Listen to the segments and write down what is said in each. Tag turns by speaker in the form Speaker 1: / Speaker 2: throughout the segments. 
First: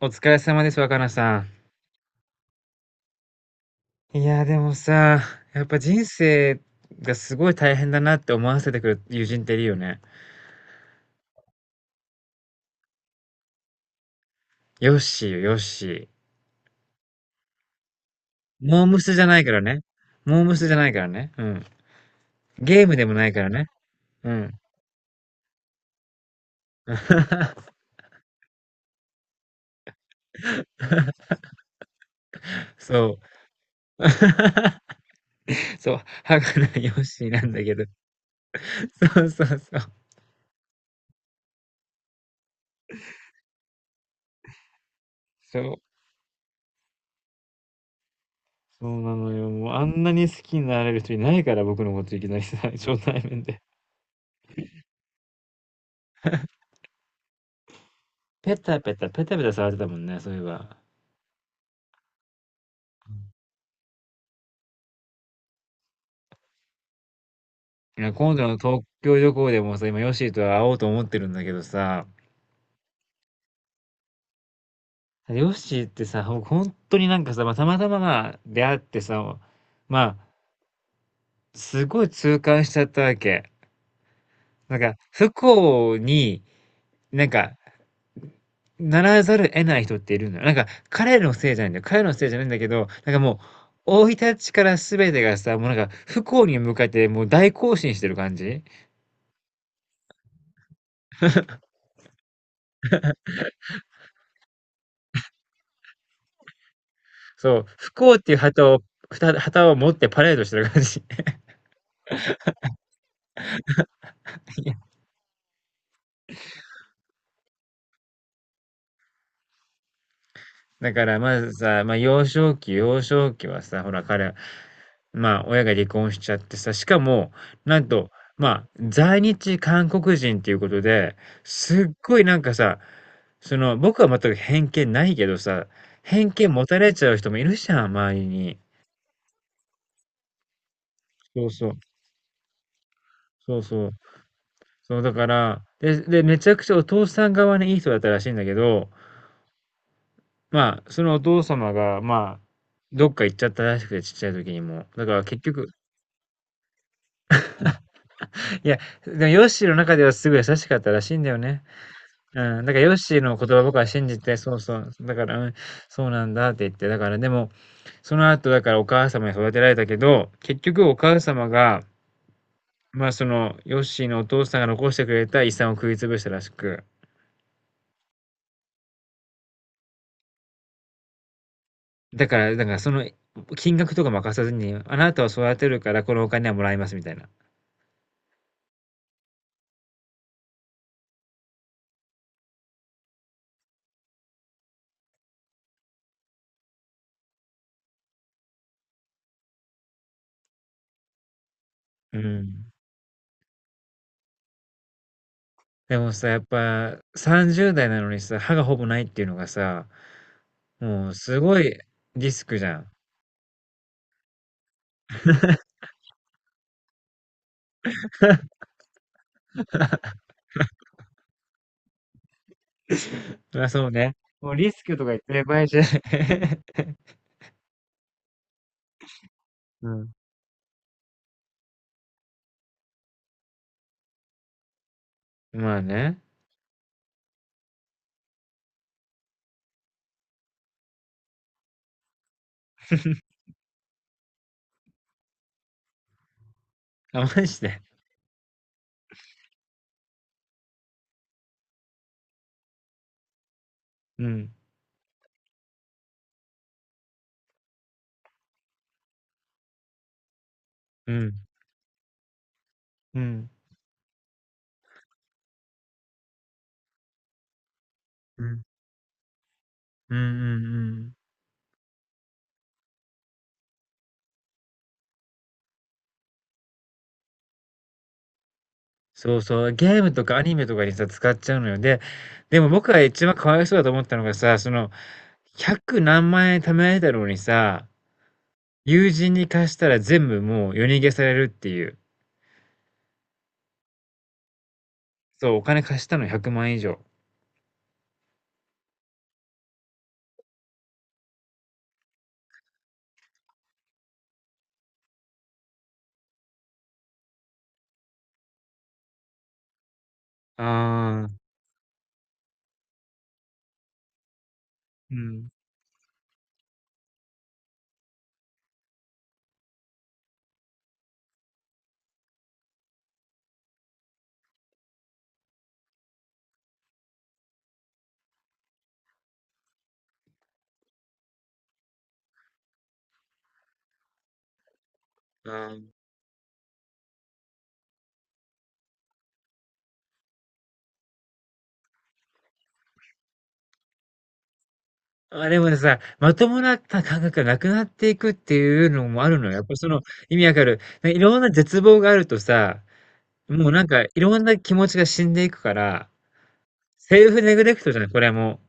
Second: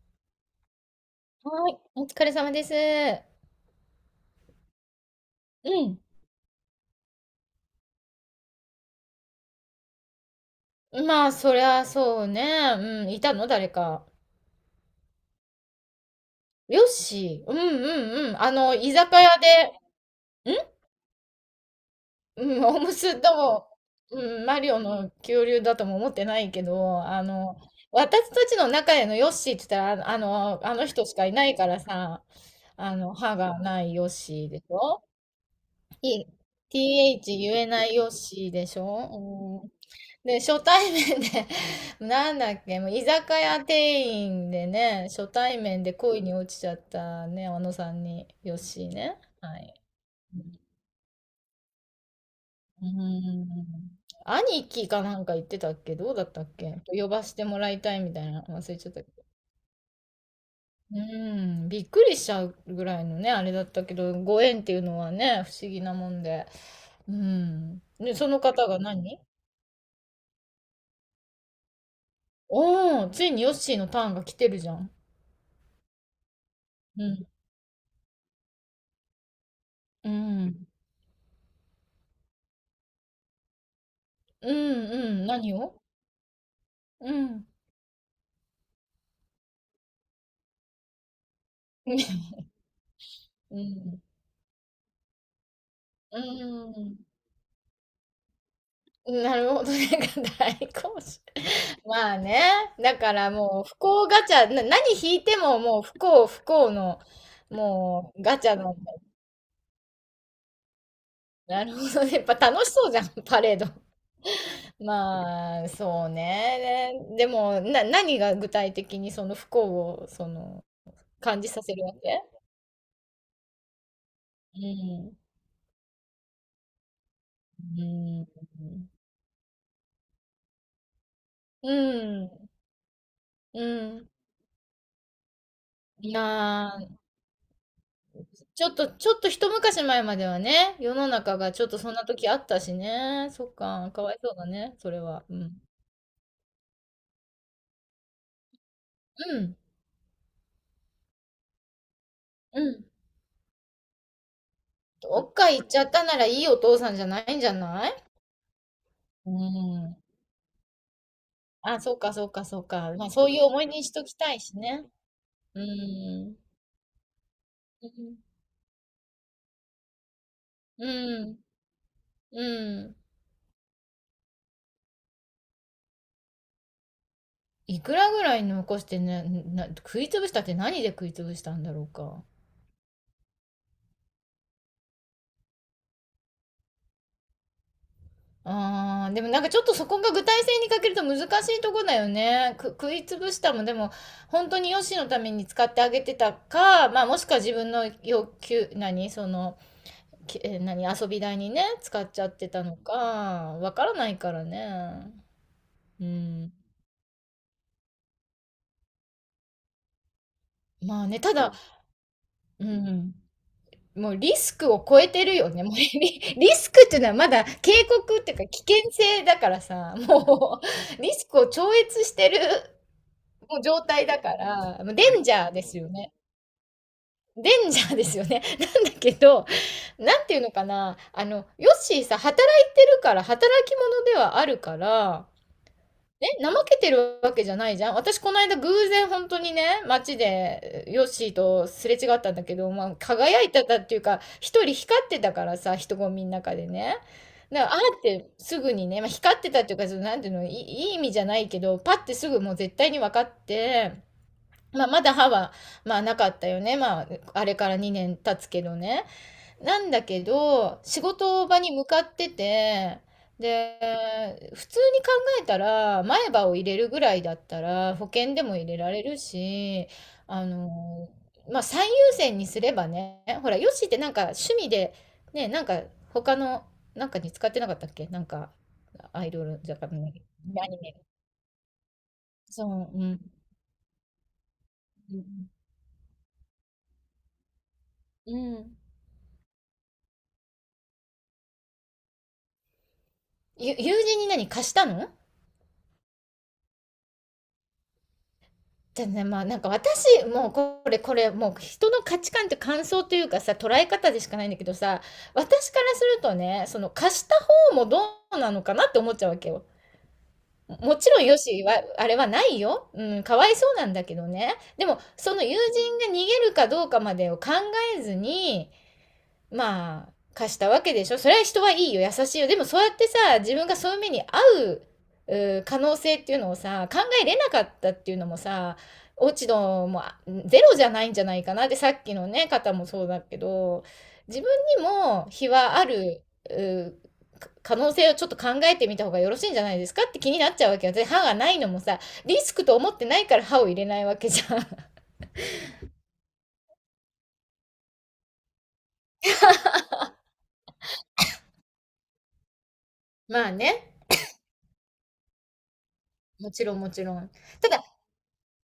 Speaker 1: お疲れ様です、若菜さ
Speaker 2: はい、お疲れ様です。
Speaker 1: ん。いや、でもさ、やっぱ
Speaker 2: う
Speaker 1: 人生がすごい大変だなって思わせてくる友人っているよね。
Speaker 2: ん。まあ、そりゃそうね。うん、いたの誰か。
Speaker 1: ヨッシーよ、ヨッシー。
Speaker 2: よし。うんうんうん。あの、
Speaker 1: モー
Speaker 2: 居
Speaker 1: ムス
Speaker 2: 酒
Speaker 1: じゃ
Speaker 2: 屋
Speaker 1: ないから
Speaker 2: で、
Speaker 1: ね。モー
Speaker 2: ん
Speaker 1: ムスじゃないからね。うん。
Speaker 2: うん、お
Speaker 1: ゲー
Speaker 2: む
Speaker 1: ムでも
Speaker 2: す
Speaker 1: ない
Speaker 2: と
Speaker 1: からね。
Speaker 2: も、
Speaker 1: う
Speaker 2: うん、
Speaker 1: ん。
Speaker 2: マリオの恐竜だとも思ってないけど、あの、私たちの中でのヨッシーって言ったら、あの、あの人しかいないからさ、あの、
Speaker 1: そ
Speaker 2: 歯がない
Speaker 1: う。
Speaker 2: ヨッシーでし ょ。
Speaker 1: そう、
Speaker 2: T-
Speaker 1: はかなヨッ
Speaker 2: h
Speaker 1: シーなん
Speaker 2: 言
Speaker 1: だ
Speaker 2: え
Speaker 1: けど。
Speaker 2: ないよしでし
Speaker 1: そうそう
Speaker 2: ょ、うん、
Speaker 1: そう。
Speaker 2: で、初対面で。 なんだっけ、もう居酒屋店員でね、初対
Speaker 1: そう。
Speaker 2: 面で恋に落ちちゃったね、あのさんに、よ
Speaker 1: そ
Speaker 2: し
Speaker 1: うな
Speaker 2: ね。
Speaker 1: のよ。
Speaker 2: は
Speaker 1: も
Speaker 2: い。
Speaker 1: うあんなに好きになれる人いないから、僕のこといきなりさ、
Speaker 2: う
Speaker 1: 初対面で。
Speaker 2: ん。兄貴かなんか言ってたっけ、どうだったっけ、呼ばしてもらいたいみたいな、
Speaker 1: ペ
Speaker 2: 忘れ
Speaker 1: タ
Speaker 2: ちゃっ
Speaker 1: ペ
Speaker 2: た
Speaker 1: タ、
Speaker 2: けど。
Speaker 1: ペタペタ触ってたもんね、そういえば。
Speaker 2: うん、びっくりしちゃうぐらいのね、あれだったけど、ご縁っていうのはね、不思議なもんで。うん。
Speaker 1: いや、
Speaker 2: で、そ
Speaker 1: 今
Speaker 2: の
Speaker 1: 度の
Speaker 2: 方が
Speaker 1: 東京
Speaker 2: 何、
Speaker 1: 旅行でもさ、今、ヨッシーと会おうと思ってるんだけどさ、
Speaker 2: おーついにヨッシーのターンが来てるじゃん。
Speaker 1: ヨッシーってさ、ほ本当
Speaker 2: う
Speaker 1: になん
Speaker 2: ん。
Speaker 1: かさ、まあ、たまたままあ出会ってさ、
Speaker 2: う
Speaker 1: まあ、
Speaker 2: ん。
Speaker 1: すごい痛感しちゃったわけ。
Speaker 2: うん、
Speaker 1: なんか、
Speaker 2: うん。
Speaker 1: 不
Speaker 2: 何を、
Speaker 1: 幸に、
Speaker 2: う
Speaker 1: なん
Speaker 2: ん。
Speaker 1: か、ならざるを得ない人っているんだよ。なんか、彼のせいじゃないんだよ。彼の
Speaker 2: う
Speaker 1: せいじゃないんだけど、なんかもう、
Speaker 2: ん。
Speaker 1: 生い立ちから全てがさ、もうなんか、
Speaker 2: う
Speaker 1: 不幸に向かっ
Speaker 2: ん。
Speaker 1: てもう大行進してる感じ、
Speaker 2: なるほどね。大好評。まあね。だからもう不幸ガチャ、何引いてももう不幸不幸の、
Speaker 1: そう、不
Speaker 2: も
Speaker 1: 幸っ
Speaker 2: う
Speaker 1: てい
Speaker 2: ガ
Speaker 1: う
Speaker 2: チャ
Speaker 1: 旗
Speaker 2: の、
Speaker 1: を、旗を持ってパレードしてる感じ。
Speaker 2: なるほどね。やっぱ楽しそうじゃん、パレード。まあ、そうね。でも、何が具体的にその不幸を、その、
Speaker 1: だからま
Speaker 2: 感じ
Speaker 1: ず
Speaker 2: させ
Speaker 1: さ、
Speaker 2: るわ
Speaker 1: まあ
Speaker 2: け。
Speaker 1: 幼少期、幼少期はさ、ほら彼は、
Speaker 2: うん。
Speaker 1: まあ親が離婚しちゃってさ、しかも、な
Speaker 2: う
Speaker 1: んと、
Speaker 2: ん。
Speaker 1: まあ在日韓国人っていうことで、
Speaker 2: う
Speaker 1: すっごいなん
Speaker 2: ん。
Speaker 1: かさ、そ
Speaker 2: う
Speaker 1: の僕は
Speaker 2: ん、
Speaker 1: 全く偏見ないけどさ、
Speaker 2: い
Speaker 1: 偏見持
Speaker 2: や
Speaker 1: た
Speaker 2: ー、
Speaker 1: れちゃう人もいるじゃん、周りに。
Speaker 2: ちょっと、ちょっと一昔前まではね、世の中
Speaker 1: そう
Speaker 2: がちょ
Speaker 1: そ
Speaker 2: っ
Speaker 1: う、
Speaker 2: とそんな時あったしね。そっ
Speaker 1: そうそ
Speaker 2: か、
Speaker 1: う。
Speaker 2: かわいそうだね、そ
Speaker 1: そ
Speaker 2: れ
Speaker 1: うだ
Speaker 2: は。
Speaker 1: か
Speaker 2: うん。
Speaker 1: ら、で、めちゃくちゃお父さん側にいい人だったらしいんだけど、
Speaker 2: うん。
Speaker 1: まあ、そのお父様が、まあ、
Speaker 2: うん。
Speaker 1: どっか行っちゃったらしくて、ちっちゃい時にも。だから
Speaker 2: どっ
Speaker 1: 結
Speaker 2: か行っ
Speaker 1: 局、
Speaker 2: ちゃったならいいお父さんじゃないんじゃない。
Speaker 1: いや、でも
Speaker 2: う
Speaker 1: ヨッシーの中
Speaker 2: ん。
Speaker 1: ではすごい優しかったらしいんだよね。
Speaker 2: あ、そうか、そうか、そ
Speaker 1: う
Speaker 2: う
Speaker 1: ん、だから
Speaker 2: か。
Speaker 1: ヨッ
Speaker 2: まあ、
Speaker 1: シー
Speaker 2: そう
Speaker 1: の
Speaker 2: いう
Speaker 1: 言
Speaker 2: 思
Speaker 1: 葉
Speaker 2: い出
Speaker 1: 僕
Speaker 2: に
Speaker 1: は
Speaker 2: しと
Speaker 1: 信
Speaker 2: き
Speaker 1: じ
Speaker 2: た
Speaker 1: て、
Speaker 2: い
Speaker 1: そ
Speaker 2: し
Speaker 1: うそ
Speaker 2: ね。
Speaker 1: う、だから、うん、
Speaker 2: う
Speaker 1: そうなん
Speaker 2: ん。
Speaker 1: だって言って、だからでも、
Speaker 2: う
Speaker 1: そ
Speaker 2: ん。
Speaker 1: の後だからお母様に育てられたけど、結局
Speaker 2: う
Speaker 1: お母
Speaker 2: ん。
Speaker 1: 様が、
Speaker 2: うん、
Speaker 1: まあその、ヨッシーのお父さんが残してくれた遺産を食い潰したらしく、
Speaker 2: いくらぐらい残してね、食い潰したって何で食い潰したんだろうか。
Speaker 1: だからその金額とか任さずに、あなたを育てるからこのお金はもらいますみたいな。
Speaker 2: あー、でもなんかちょっとそこが具体性に欠けると難しいとこだよね。食いつぶしたもんでも本当にヨシのために使ってあげてたか、まあもしくは自分の要求、何、その、きえな何、遊び代にね、使っ
Speaker 1: う
Speaker 2: ちゃってた
Speaker 1: ん。
Speaker 2: のか、わからないからね。
Speaker 1: で
Speaker 2: う
Speaker 1: もさ、やっ
Speaker 2: ん。
Speaker 1: ぱ30代なのにさ、歯がほぼないっていうのがさ、
Speaker 2: まあ
Speaker 1: もう
Speaker 2: ね、た
Speaker 1: す
Speaker 2: だ、
Speaker 1: ごいリスク
Speaker 2: う
Speaker 1: じゃん。
Speaker 2: ん。もうリスクを超えてるよね。もうリ、リスクっていうのはまだ警告っていうか危険性だからさ、もう。 リスクを超越してるもう
Speaker 1: あ、
Speaker 2: 状
Speaker 1: そう
Speaker 2: 態
Speaker 1: ね。
Speaker 2: だか
Speaker 1: もうリス
Speaker 2: ら、もう
Speaker 1: クとか
Speaker 2: デ
Speaker 1: 言っ
Speaker 2: ンジ
Speaker 1: てる
Speaker 2: ャー
Speaker 1: 場
Speaker 2: で
Speaker 1: 合
Speaker 2: す
Speaker 1: じゃな
Speaker 2: よ
Speaker 1: い。
Speaker 2: ね。デンジャーですよね。なんだけど、
Speaker 1: うん。
Speaker 2: なんていうのかな。あの、ヨッシーさ、働いてるから、働き者ではあるから、
Speaker 1: まあね。
Speaker 2: ね、怠けてるわけじゃないじゃん。私、この間偶然本当にね、街でヨッシーとすれ違ったんだけど、まあ、輝いてたっていうか、一人光ってたからさ、人混みの中でね。
Speaker 1: あ、マジ
Speaker 2: だから、あ
Speaker 1: で。
Speaker 2: ーってすぐにね、まあ、光ってたっていうか、そのなんていうの、いい意味じゃないけど、パッてすぐもう絶対に分かって、
Speaker 1: うん。
Speaker 2: まあ、まだ歯は、まあ、なかったよね。まあ、あれから2年経つけどね。なんだけど、仕
Speaker 1: うん。
Speaker 2: 事場に向かってて、
Speaker 1: うん。
Speaker 2: で、普通に考えたら、前歯を入れるぐらいだったら、保険で
Speaker 1: う
Speaker 2: も
Speaker 1: ん。
Speaker 2: 入れられるし、
Speaker 1: うん
Speaker 2: あ
Speaker 1: うんう
Speaker 2: の、
Speaker 1: ん。
Speaker 2: まあ、最優先にすればね、ほら、ヨッシーってなんか趣味で、ね、なんか他の、なんかに使ってなかったっけなんか、アイ
Speaker 1: そう
Speaker 2: ドル、
Speaker 1: そ
Speaker 2: じ
Speaker 1: う。
Speaker 2: ゃあ、アニ
Speaker 1: ゲームとかアニメとかにさ、
Speaker 2: メ。
Speaker 1: 使っちゃうのよ。で、でも僕
Speaker 2: そう、
Speaker 1: が
Speaker 2: うん。
Speaker 1: 一番かわいそうだと思ったのがさ、その、
Speaker 2: うん。
Speaker 1: 100何万円貯められたのにさ、
Speaker 2: うん、
Speaker 1: 友人に貸したら全部もう夜逃げされるっていう。
Speaker 2: 友人に何貸したの。
Speaker 1: そう、お金貸したの100万以上。
Speaker 2: じゃね、まあなんか私、もうこれ、もう人の価値観って感想というかさ、捉え方でしかないんだけどさ、私からするとね、その貸した方もどうなのかなって思っちゃうわけよ。もちろ
Speaker 1: あ
Speaker 2: ん
Speaker 1: あ、
Speaker 2: よしは、あれはないよ。うん、かわいそうなんだけどね。でも、
Speaker 1: う
Speaker 2: その
Speaker 1: ん。
Speaker 2: 友人が逃げるかどうかまでを考えずに、まあ、貸したわけでしょ。それは人はいいよ、優しいよ。でもそうやってさ、自分がそういう目に遭う可能性っていうのをさ、考えれなかったっていうのもさ、落ち度もゼロじゃないんじゃないかな。で、さっきのね、方もそうだけど、自分にも非
Speaker 1: あ
Speaker 2: はある、う可能性をちょっと考えてみた方がよろしいんじゃないですかって気になっちゃうわけよ。で、歯がないのもさ、リスクと思ってないから歯を入れないわけじゃん。
Speaker 1: あ。あ、でもさ、まともな感覚がなくなっていくっていうのもあるのよ。やっぱその、意味わかる。ね、いろんな絶望があるとさ、
Speaker 2: まあ
Speaker 1: もうなん
Speaker 2: ね、
Speaker 1: かいろんな気持ちが死んでいくから、
Speaker 2: もちろんもちろ
Speaker 1: セ
Speaker 2: ん。
Speaker 1: ルフネグ
Speaker 2: た
Speaker 1: レク
Speaker 2: だ
Speaker 1: トじゃない、これも。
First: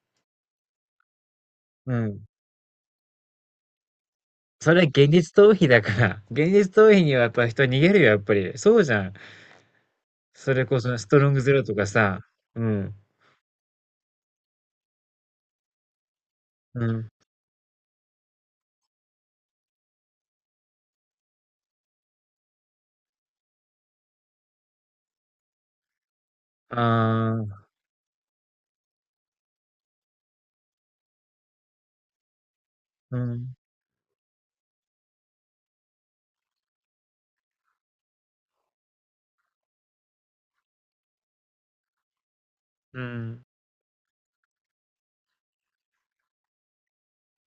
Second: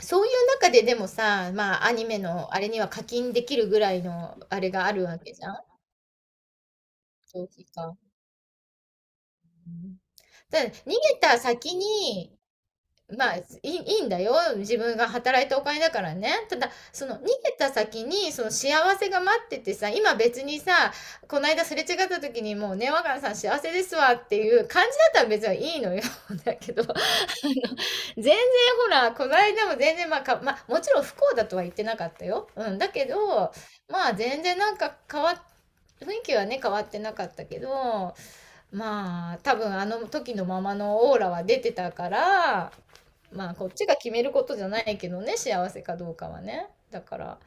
Speaker 2: そういう中ででもさ、まあ、ア
Speaker 1: う
Speaker 2: ニメ
Speaker 1: ん。
Speaker 2: のあれには課金できるぐらいのあれ
Speaker 1: それは
Speaker 2: がある
Speaker 1: 現
Speaker 2: わ
Speaker 1: 実
Speaker 2: けじゃ
Speaker 1: 逃
Speaker 2: ん。
Speaker 1: 避だから、現実逃避にはやっ
Speaker 2: 長
Speaker 1: ぱ人
Speaker 2: 期
Speaker 1: 逃げ
Speaker 2: 化。
Speaker 1: るよ、やっぱり。そうじゃん。
Speaker 2: うん、
Speaker 1: そ
Speaker 2: た
Speaker 1: れ
Speaker 2: だ、
Speaker 1: こ
Speaker 2: 逃げ
Speaker 1: そストロン
Speaker 2: た
Speaker 1: グゼロと
Speaker 2: 先
Speaker 1: かさ。
Speaker 2: に、
Speaker 1: うん。
Speaker 2: まあ、いい、いいんだよ。自分が働いたお金だからね。ただ、
Speaker 1: う
Speaker 2: そ
Speaker 1: ん。
Speaker 2: の逃げた先に、その幸せが待っててさ、今別にさ、この間すれ違った時にもうね、若菜さん幸せですわっていう感じだったら別にいいのよ。だけど、
Speaker 1: ああ、
Speaker 2: 全然ほら、この間も全然、まあか、まあ、もちろん不幸だとは言ってなかったよ。うん、だけ
Speaker 1: う
Speaker 2: ど、
Speaker 1: ん。
Speaker 2: まあ全然なんか変わっ、雰囲気はね、変わってなかったけど、まあ多分あの時のままのオーラは出てたから、
Speaker 1: うん。
Speaker 2: まあこっちが決めることじゃないけどね、幸せかどうかはね。だから、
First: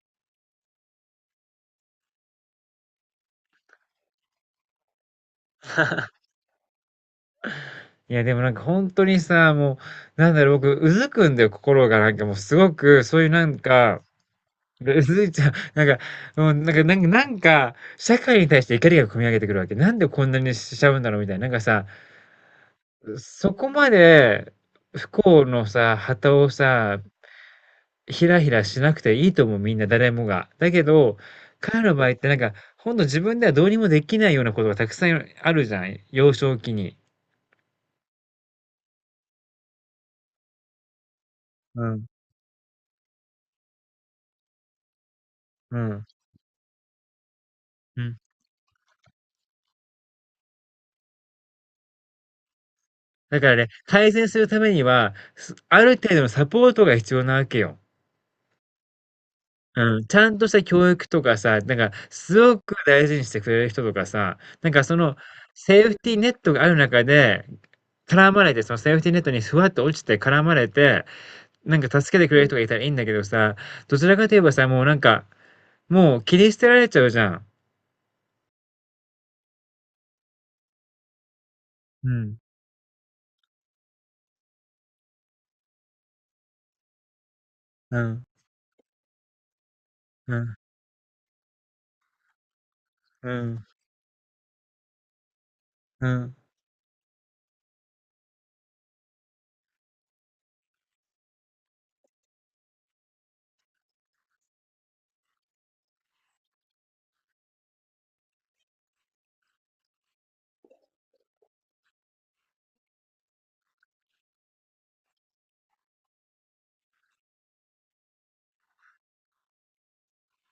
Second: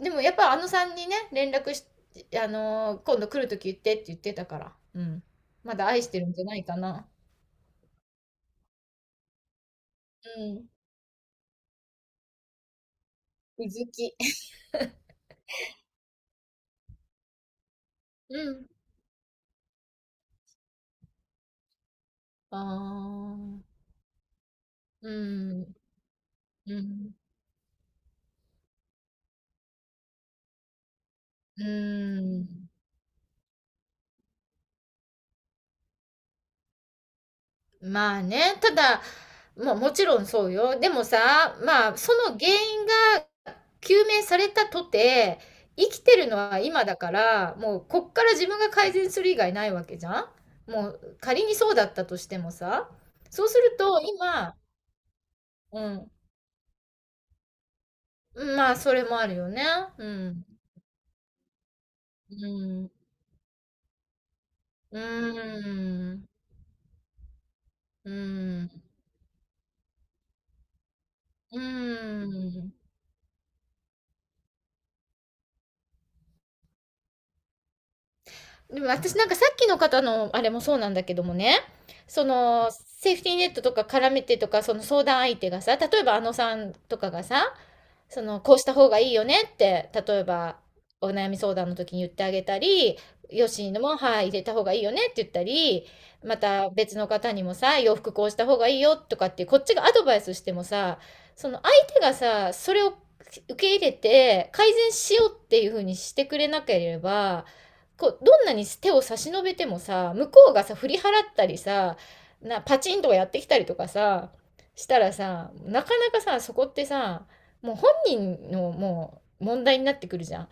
Speaker 2: でもやっぱあのさんにね、連絡し、あのー今度来るとき言ってって言ってたから、うん。まだ愛してるんじゃないかな。
Speaker 1: いや、でもなんか本当にさ、もう、なん
Speaker 2: う
Speaker 1: だろう、
Speaker 2: ん。
Speaker 1: 僕、うずくんだよ、心が。なんかもうすごく、そういうなん
Speaker 2: うず
Speaker 1: か、
Speaker 2: き。
Speaker 1: うずいちゃう。なんか、もうなんか、社
Speaker 2: う
Speaker 1: 会に対し
Speaker 2: ん。
Speaker 1: て怒りが込み上げてくるわけ。なんでこんなにしちゃうんだろうみたいな。なんかさ、
Speaker 2: ああ、
Speaker 1: そこまで不
Speaker 2: う
Speaker 1: 幸の
Speaker 2: ん、
Speaker 1: さ、旗を
Speaker 2: う
Speaker 1: さ、
Speaker 2: ん、
Speaker 1: ひらひらしなくていいと思う、みんな、誰もが。だけど、
Speaker 2: う
Speaker 1: 彼の場合ってなんか、
Speaker 2: ん。
Speaker 1: ほんと自分ではどうにもできないようなことがたくさんあるじゃん。幼少期に。
Speaker 2: まあね、ただ、まあもちろんそうよ。でもさ、
Speaker 1: う
Speaker 2: まあ
Speaker 1: ん。
Speaker 2: その原因が究明されたとて、
Speaker 1: う
Speaker 2: 生き
Speaker 1: ん。
Speaker 2: てるのは今だから、もうこ
Speaker 1: う
Speaker 2: っ
Speaker 1: ん。
Speaker 2: から自分が改善する以外ないわけじゃん。もう仮にそうだったとしてもさ、
Speaker 1: だ
Speaker 2: そう
Speaker 1: から
Speaker 2: す
Speaker 1: ね、
Speaker 2: ると
Speaker 1: 改善する
Speaker 2: 今、
Speaker 1: ためには、ある
Speaker 2: う
Speaker 1: 程度のサポートが必要なわけよ。
Speaker 2: ん、まあそれもあるよね。
Speaker 1: うん、
Speaker 2: う
Speaker 1: ちゃん
Speaker 2: ん、
Speaker 1: とした教育とかさ、なんかす
Speaker 2: う
Speaker 1: ごく
Speaker 2: ん、
Speaker 1: 大事にしてくれる人とかさ、なんかそ
Speaker 2: う
Speaker 1: のセーフティー
Speaker 2: ん、
Speaker 1: ネットがある中で、
Speaker 2: う
Speaker 1: 絡まれて、
Speaker 2: ん、
Speaker 1: そのセーフティーネットにふわっと落ちて絡まれて、
Speaker 2: う
Speaker 1: なんか助けてくれる人がい
Speaker 2: ん。
Speaker 1: たらいいんだけどさ、どちらかといえばさ、もうなんか、もう切り捨てられちゃうじゃん。
Speaker 2: でも私なんかさっきの方のあれもそうなんだけどもね、
Speaker 1: う
Speaker 2: そ
Speaker 1: ん、
Speaker 2: のセーフティーネットとか絡めてとか、その相談相手がさ、例えばあのさんとかがさ、
Speaker 1: う
Speaker 2: そ
Speaker 1: ん、
Speaker 2: のこうした方がいいよねって、例え
Speaker 1: うん、
Speaker 2: ばお悩み相談の時に言ってあげたり、
Speaker 1: う
Speaker 2: よ
Speaker 1: ん、
Speaker 2: しのも、はい、入れた方がいいよねって言ったり、
Speaker 1: うん。
Speaker 2: また別の方にもさ、洋服こうした方がいいよとかって、こっちがアドバイスしてもさ、その相手がさ、それを受け入れて改善しようっていうふうにしてくれなければ、こうどんなに手を差し伸べてもさ、向こうがさ振り払ったりさ、なパチンとかやってきたりとかさ、したらさ、なかなかさそこってさ、もう本人のもう問題になってくるじゃん。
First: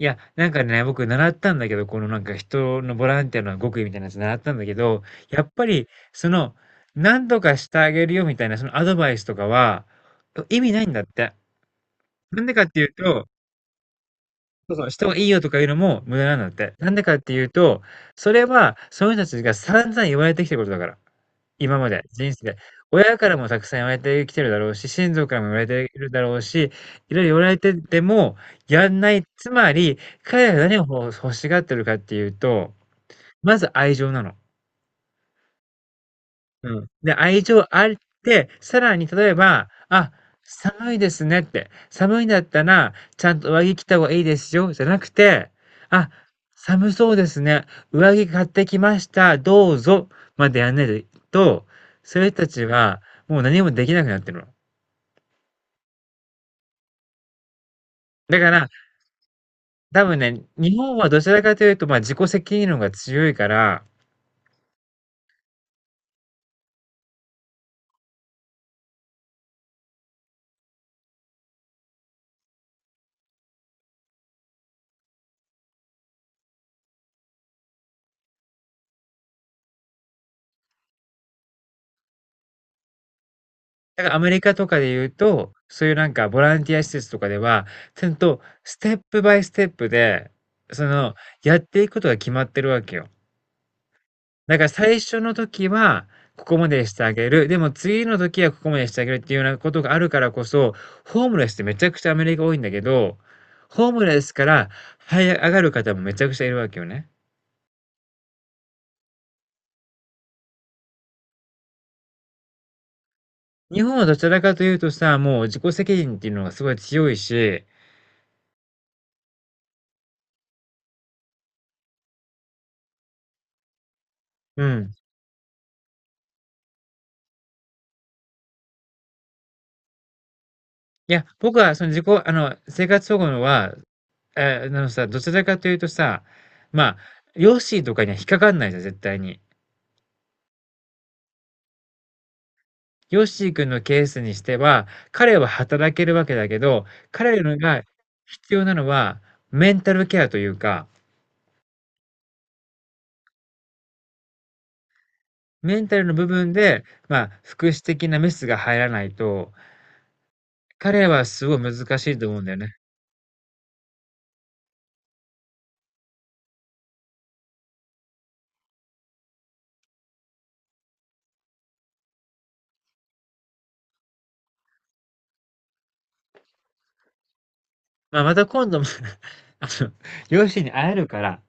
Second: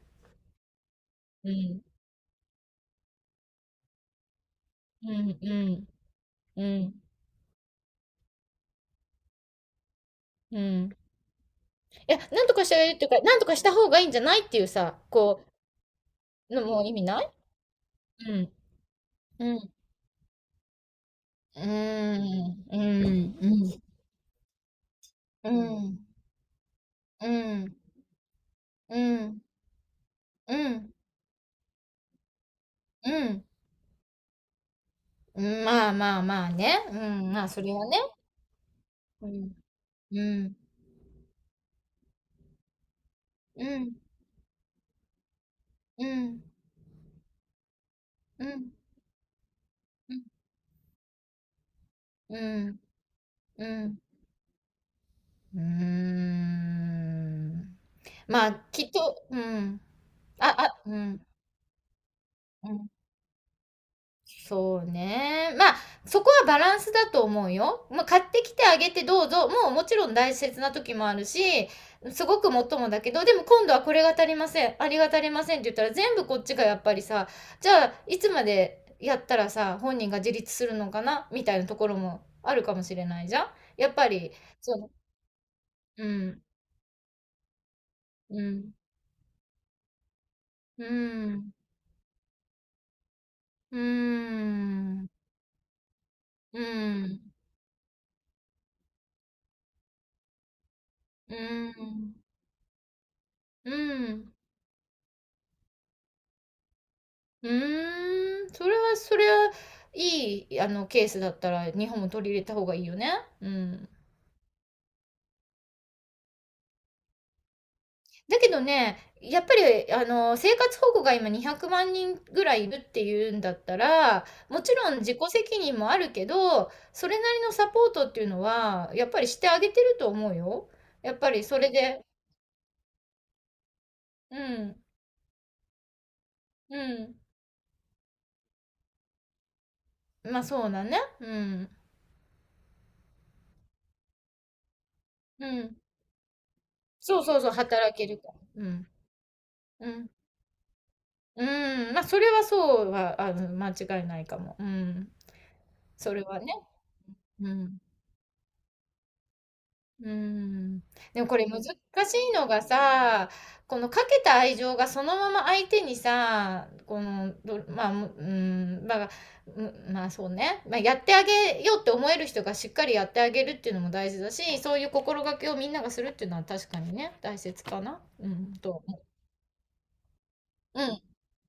Speaker 1: いや、なんかね、僕習っ
Speaker 2: う
Speaker 1: たんだけ
Speaker 2: ん
Speaker 1: ど、このなんか人のボランティアの極意みたいなやつ習ったんだけど、
Speaker 2: うん
Speaker 1: や
Speaker 2: う
Speaker 1: っぱ
Speaker 2: ん
Speaker 1: り、その、
Speaker 2: うん
Speaker 1: 何とかしてあげるよみたいな、そのアドバイスとかは、意
Speaker 2: う
Speaker 1: 味ないん
Speaker 2: ん、
Speaker 1: だって。
Speaker 2: いや、
Speaker 1: な
Speaker 2: な
Speaker 1: ん
Speaker 2: ん
Speaker 1: で
Speaker 2: と
Speaker 1: か
Speaker 2: か
Speaker 1: っ
Speaker 2: して
Speaker 1: てい
Speaker 2: あげ
Speaker 1: う
Speaker 2: るっていうか、
Speaker 1: と、
Speaker 2: なんとかした方がいいんじゃないっていう
Speaker 1: そうそう、し
Speaker 2: さ、
Speaker 1: てもいいよ
Speaker 2: こ
Speaker 1: とかいうのも無駄なんだっ
Speaker 2: うの
Speaker 1: て。
Speaker 2: もう
Speaker 1: な
Speaker 2: 意
Speaker 1: んで
Speaker 2: 味
Speaker 1: かっ
Speaker 2: ない。
Speaker 1: ていうと、そ
Speaker 2: う
Speaker 1: れ
Speaker 2: ん
Speaker 1: はその人たち
Speaker 2: う
Speaker 1: が
Speaker 2: ん
Speaker 1: 散々言われてきたことだから。
Speaker 2: う
Speaker 1: 今まで、人生で。
Speaker 2: んう
Speaker 1: 親から
Speaker 2: んう
Speaker 1: もたくさん
Speaker 2: ん
Speaker 1: 言われてきてるだろうし、親族からも
Speaker 2: う
Speaker 1: 言われてい
Speaker 2: ん
Speaker 1: るだろうし、いろ
Speaker 2: う
Speaker 1: いろ言わ
Speaker 2: んう
Speaker 1: れて
Speaker 2: ん
Speaker 1: てもやんない。つまり、彼らが
Speaker 2: う
Speaker 1: 何を
Speaker 2: ん
Speaker 1: 欲しがってるかっていうと、
Speaker 2: うん
Speaker 1: まず愛情なの。
Speaker 2: うん、まあまあまあ
Speaker 1: う
Speaker 2: ね。
Speaker 1: ん。
Speaker 2: う
Speaker 1: で、
Speaker 2: ん、
Speaker 1: 愛
Speaker 2: まあ、そ
Speaker 1: 情
Speaker 2: れ
Speaker 1: あ
Speaker 2: は
Speaker 1: っ
Speaker 2: ね。
Speaker 1: て、さらに
Speaker 2: う
Speaker 1: 例え
Speaker 2: ん、
Speaker 1: ば、あ、
Speaker 2: うん、
Speaker 1: 寒いですねって、寒いんだったら、ちゃんと上
Speaker 2: う
Speaker 1: 着着
Speaker 2: ん、
Speaker 1: た方がいいですよ、じゃなくて、
Speaker 2: う
Speaker 1: あ、
Speaker 2: ん、
Speaker 1: 寒そうですね、上着買
Speaker 2: う
Speaker 1: って
Speaker 2: ん、
Speaker 1: きました、どうぞ、
Speaker 2: うん、
Speaker 1: までやんないと、そういう
Speaker 2: う
Speaker 1: 人たち
Speaker 2: ん、
Speaker 1: は、もう何もでき
Speaker 2: う
Speaker 1: なくなってるの。
Speaker 2: ーん、
Speaker 1: だ
Speaker 2: ま
Speaker 1: か
Speaker 2: あ、
Speaker 1: ら、
Speaker 2: きっと、うん。
Speaker 1: 多分ね、
Speaker 2: あ、あ、
Speaker 1: 日
Speaker 2: う
Speaker 1: 本はど
Speaker 2: ん、
Speaker 1: ちらかというと、まあ、自己責任
Speaker 2: う
Speaker 1: 論
Speaker 2: ん。
Speaker 1: が強いから、
Speaker 2: そうね。まあ、そこはバランスだと思うよ。まあ、買ってきてあげてどうぞ。もうもちろん大切な時もあるし、すごくもっともだけど、でも今度はこれが足りません、ありが足りませんって言ったら全部こっちがやっぱりさ、じゃあいつまでやったらさ、本人が自立するのかなみたいなところもあるかもしれないじゃん。やっ
Speaker 1: だ
Speaker 2: ぱ
Speaker 1: からアメ
Speaker 2: り、
Speaker 1: リカとか
Speaker 2: そ
Speaker 1: で言うと、そういう
Speaker 2: う、
Speaker 1: な
Speaker 2: う
Speaker 1: んかボ
Speaker 2: ん、
Speaker 1: ランティア施設とかでは、ちゃんと
Speaker 2: うん、
Speaker 1: ステップバイステップで、そ
Speaker 2: う
Speaker 1: の、
Speaker 2: ん、
Speaker 1: やっていくことが決まってるわけよ。
Speaker 2: う
Speaker 1: だから最
Speaker 2: ん、
Speaker 1: 初の時は、ここ
Speaker 2: う
Speaker 1: までしてあ
Speaker 2: ん、
Speaker 1: げる。でも次の時はここまでしてあげるっていうようなことがあるからこそ、ホー
Speaker 2: う
Speaker 1: ムレスってめちゃくちゃア
Speaker 2: ん、
Speaker 1: メリカ多いんだけど、
Speaker 2: う
Speaker 1: ホームレス
Speaker 2: ん。
Speaker 1: から這い上がる方もめちゃくちゃいるわけよね。
Speaker 2: うーん、それはそれはいい、あの、ケースだったら日本も取り入れた方がいいよね。う
Speaker 1: 日
Speaker 2: ん。
Speaker 1: 本はどちらかというとさ、もう自己責任っていうのがすごい強いし、
Speaker 2: だけどね、やっぱり、あの、生活保護が今200万人ぐらいいるっていうんだったら、も
Speaker 1: う
Speaker 2: ちろ
Speaker 1: ん。
Speaker 2: ん自己責任もあるけど、それなりのサポートっていうのは、やっぱりしてあげてると思うよ。
Speaker 1: い
Speaker 2: やっ
Speaker 1: や、
Speaker 2: ぱり
Speaker 1: 僕
Speaker 2: それ
Speaker 1: はその
Speaker 2: で、
Speaker 1: 自己あの、生活保護のは
Speaker 2: う
Speaker 1: えー、な
Speaker 2: ん、
Speaker 1: のさ、どちらかというとさ、
Speaker 2: う
Speaker 1: まあ、
Speaker 2: ん。
Speaker 1: ヨッシーとかには引っかかんないじゃん、絶対に。
Speaker 2: まあそうだね。うん、
Speaker 1: ヨッシー君のケースにしては、彼は
Speaker 2: うん。
Speaker 1: 働けるわけだけど、
Speaker 2: そうそう
Speaker 1: 彼
Speaker 2: そう、
Speaker 1: らが
Speaker 2: 働けるから。
Speaker 1: 必要
Speaker 2: う
Speaker 1: なの
Speaker 2: ん、
Speaker 1: は、メン
Speaker 2: う
Speaker 1: タル
Speaker 2: ん。
Speaker 1: ケアというか、
Speaker 2: うーん、まあ、それはそうは、あの、間違いないかも。うん。
Speaker 1: メンタル
Speaker 2: そ
Speaker 1: の
Speaker 2: れ
Speaker 1: 部
Speaker 2: はね。
Speaker 1: 分で、まあ、
Speaker 2: う
Speaker 1: 福
Speaker 2: ん。
Speaker 1: 祉的なメスが入らないと、
Speaker 2: うーん。
Speaker 1: 彼
Speaker 2: で
Speaker 1: は
Speaker 2: もこ
Speaker 1: す
Speaker 2: れ
Speaker 1: ごい
Speaker 2: 難し
Speaker 1: 難しいと
Speaker 2: い
Speaker 1: 思うん
Speaker 2: の
Speaker 1: だよ
Speaker 2: が
Speaker 1: ね。
Speaker 2: さ、このかけた愛情がそのまま相手にさ、この、どまあ、む、うん、まあ、うん、まあ、そうね。まあ、やってあげようって思える人がしっかりやってあげるっていうのも大事だし、そういう心がけをみんながするっていうのは確かにね、大切かな。
Speaker 1: まあ、
Speaker 2: う
Speaker 1: また
Speaker 2: ん、
Speaker 1: 今度
Speaker 2: と
Speaker 1: も
Speaker 2: 思
Speaker 1: あの、ヨッシーに
Speaker 2: う。う
Speaker 1: 会え
Speaker 2: ん、
Speaker 1: るから、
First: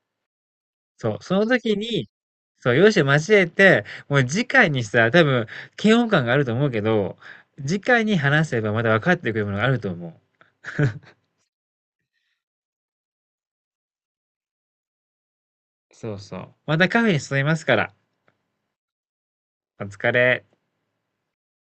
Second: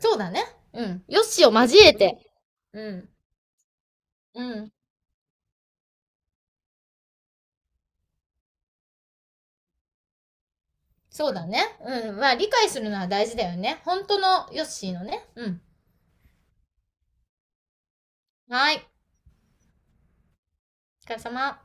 Speaker 2: そうだね。うん。
Speaker 1: そう、
Speaker 2: よ
Speaker 1: そ
Speaker 2: し
Speaker 1: の
Speaker 2: を
Speaker 1: 時
Speaker 2: 交え
Speaker 1: に、
Speaker 2: て。
Speaker 1: そう、
Speaker 2: う
Speaker 1: 容姿
Speaker 2: ん、
Speaker 1: を交えて、もう
Speaker 2: う
Speaker 1: 次回
Speaker 2: ん。
Speaker 1: にしたら多分嫌悪感があると思うけど、次回に話せばまた分かってくるものがあると思う。
Speaker 2: そうだね。うん。まあ、理解するのは大事だよね。本当のヨッシーのね。うん。
Speaker 1: そうそう。またカフェに誘いますから。
Speaker 2: はい。
Speaker 1: お疲れ。
Speaker 2: お疲れ様。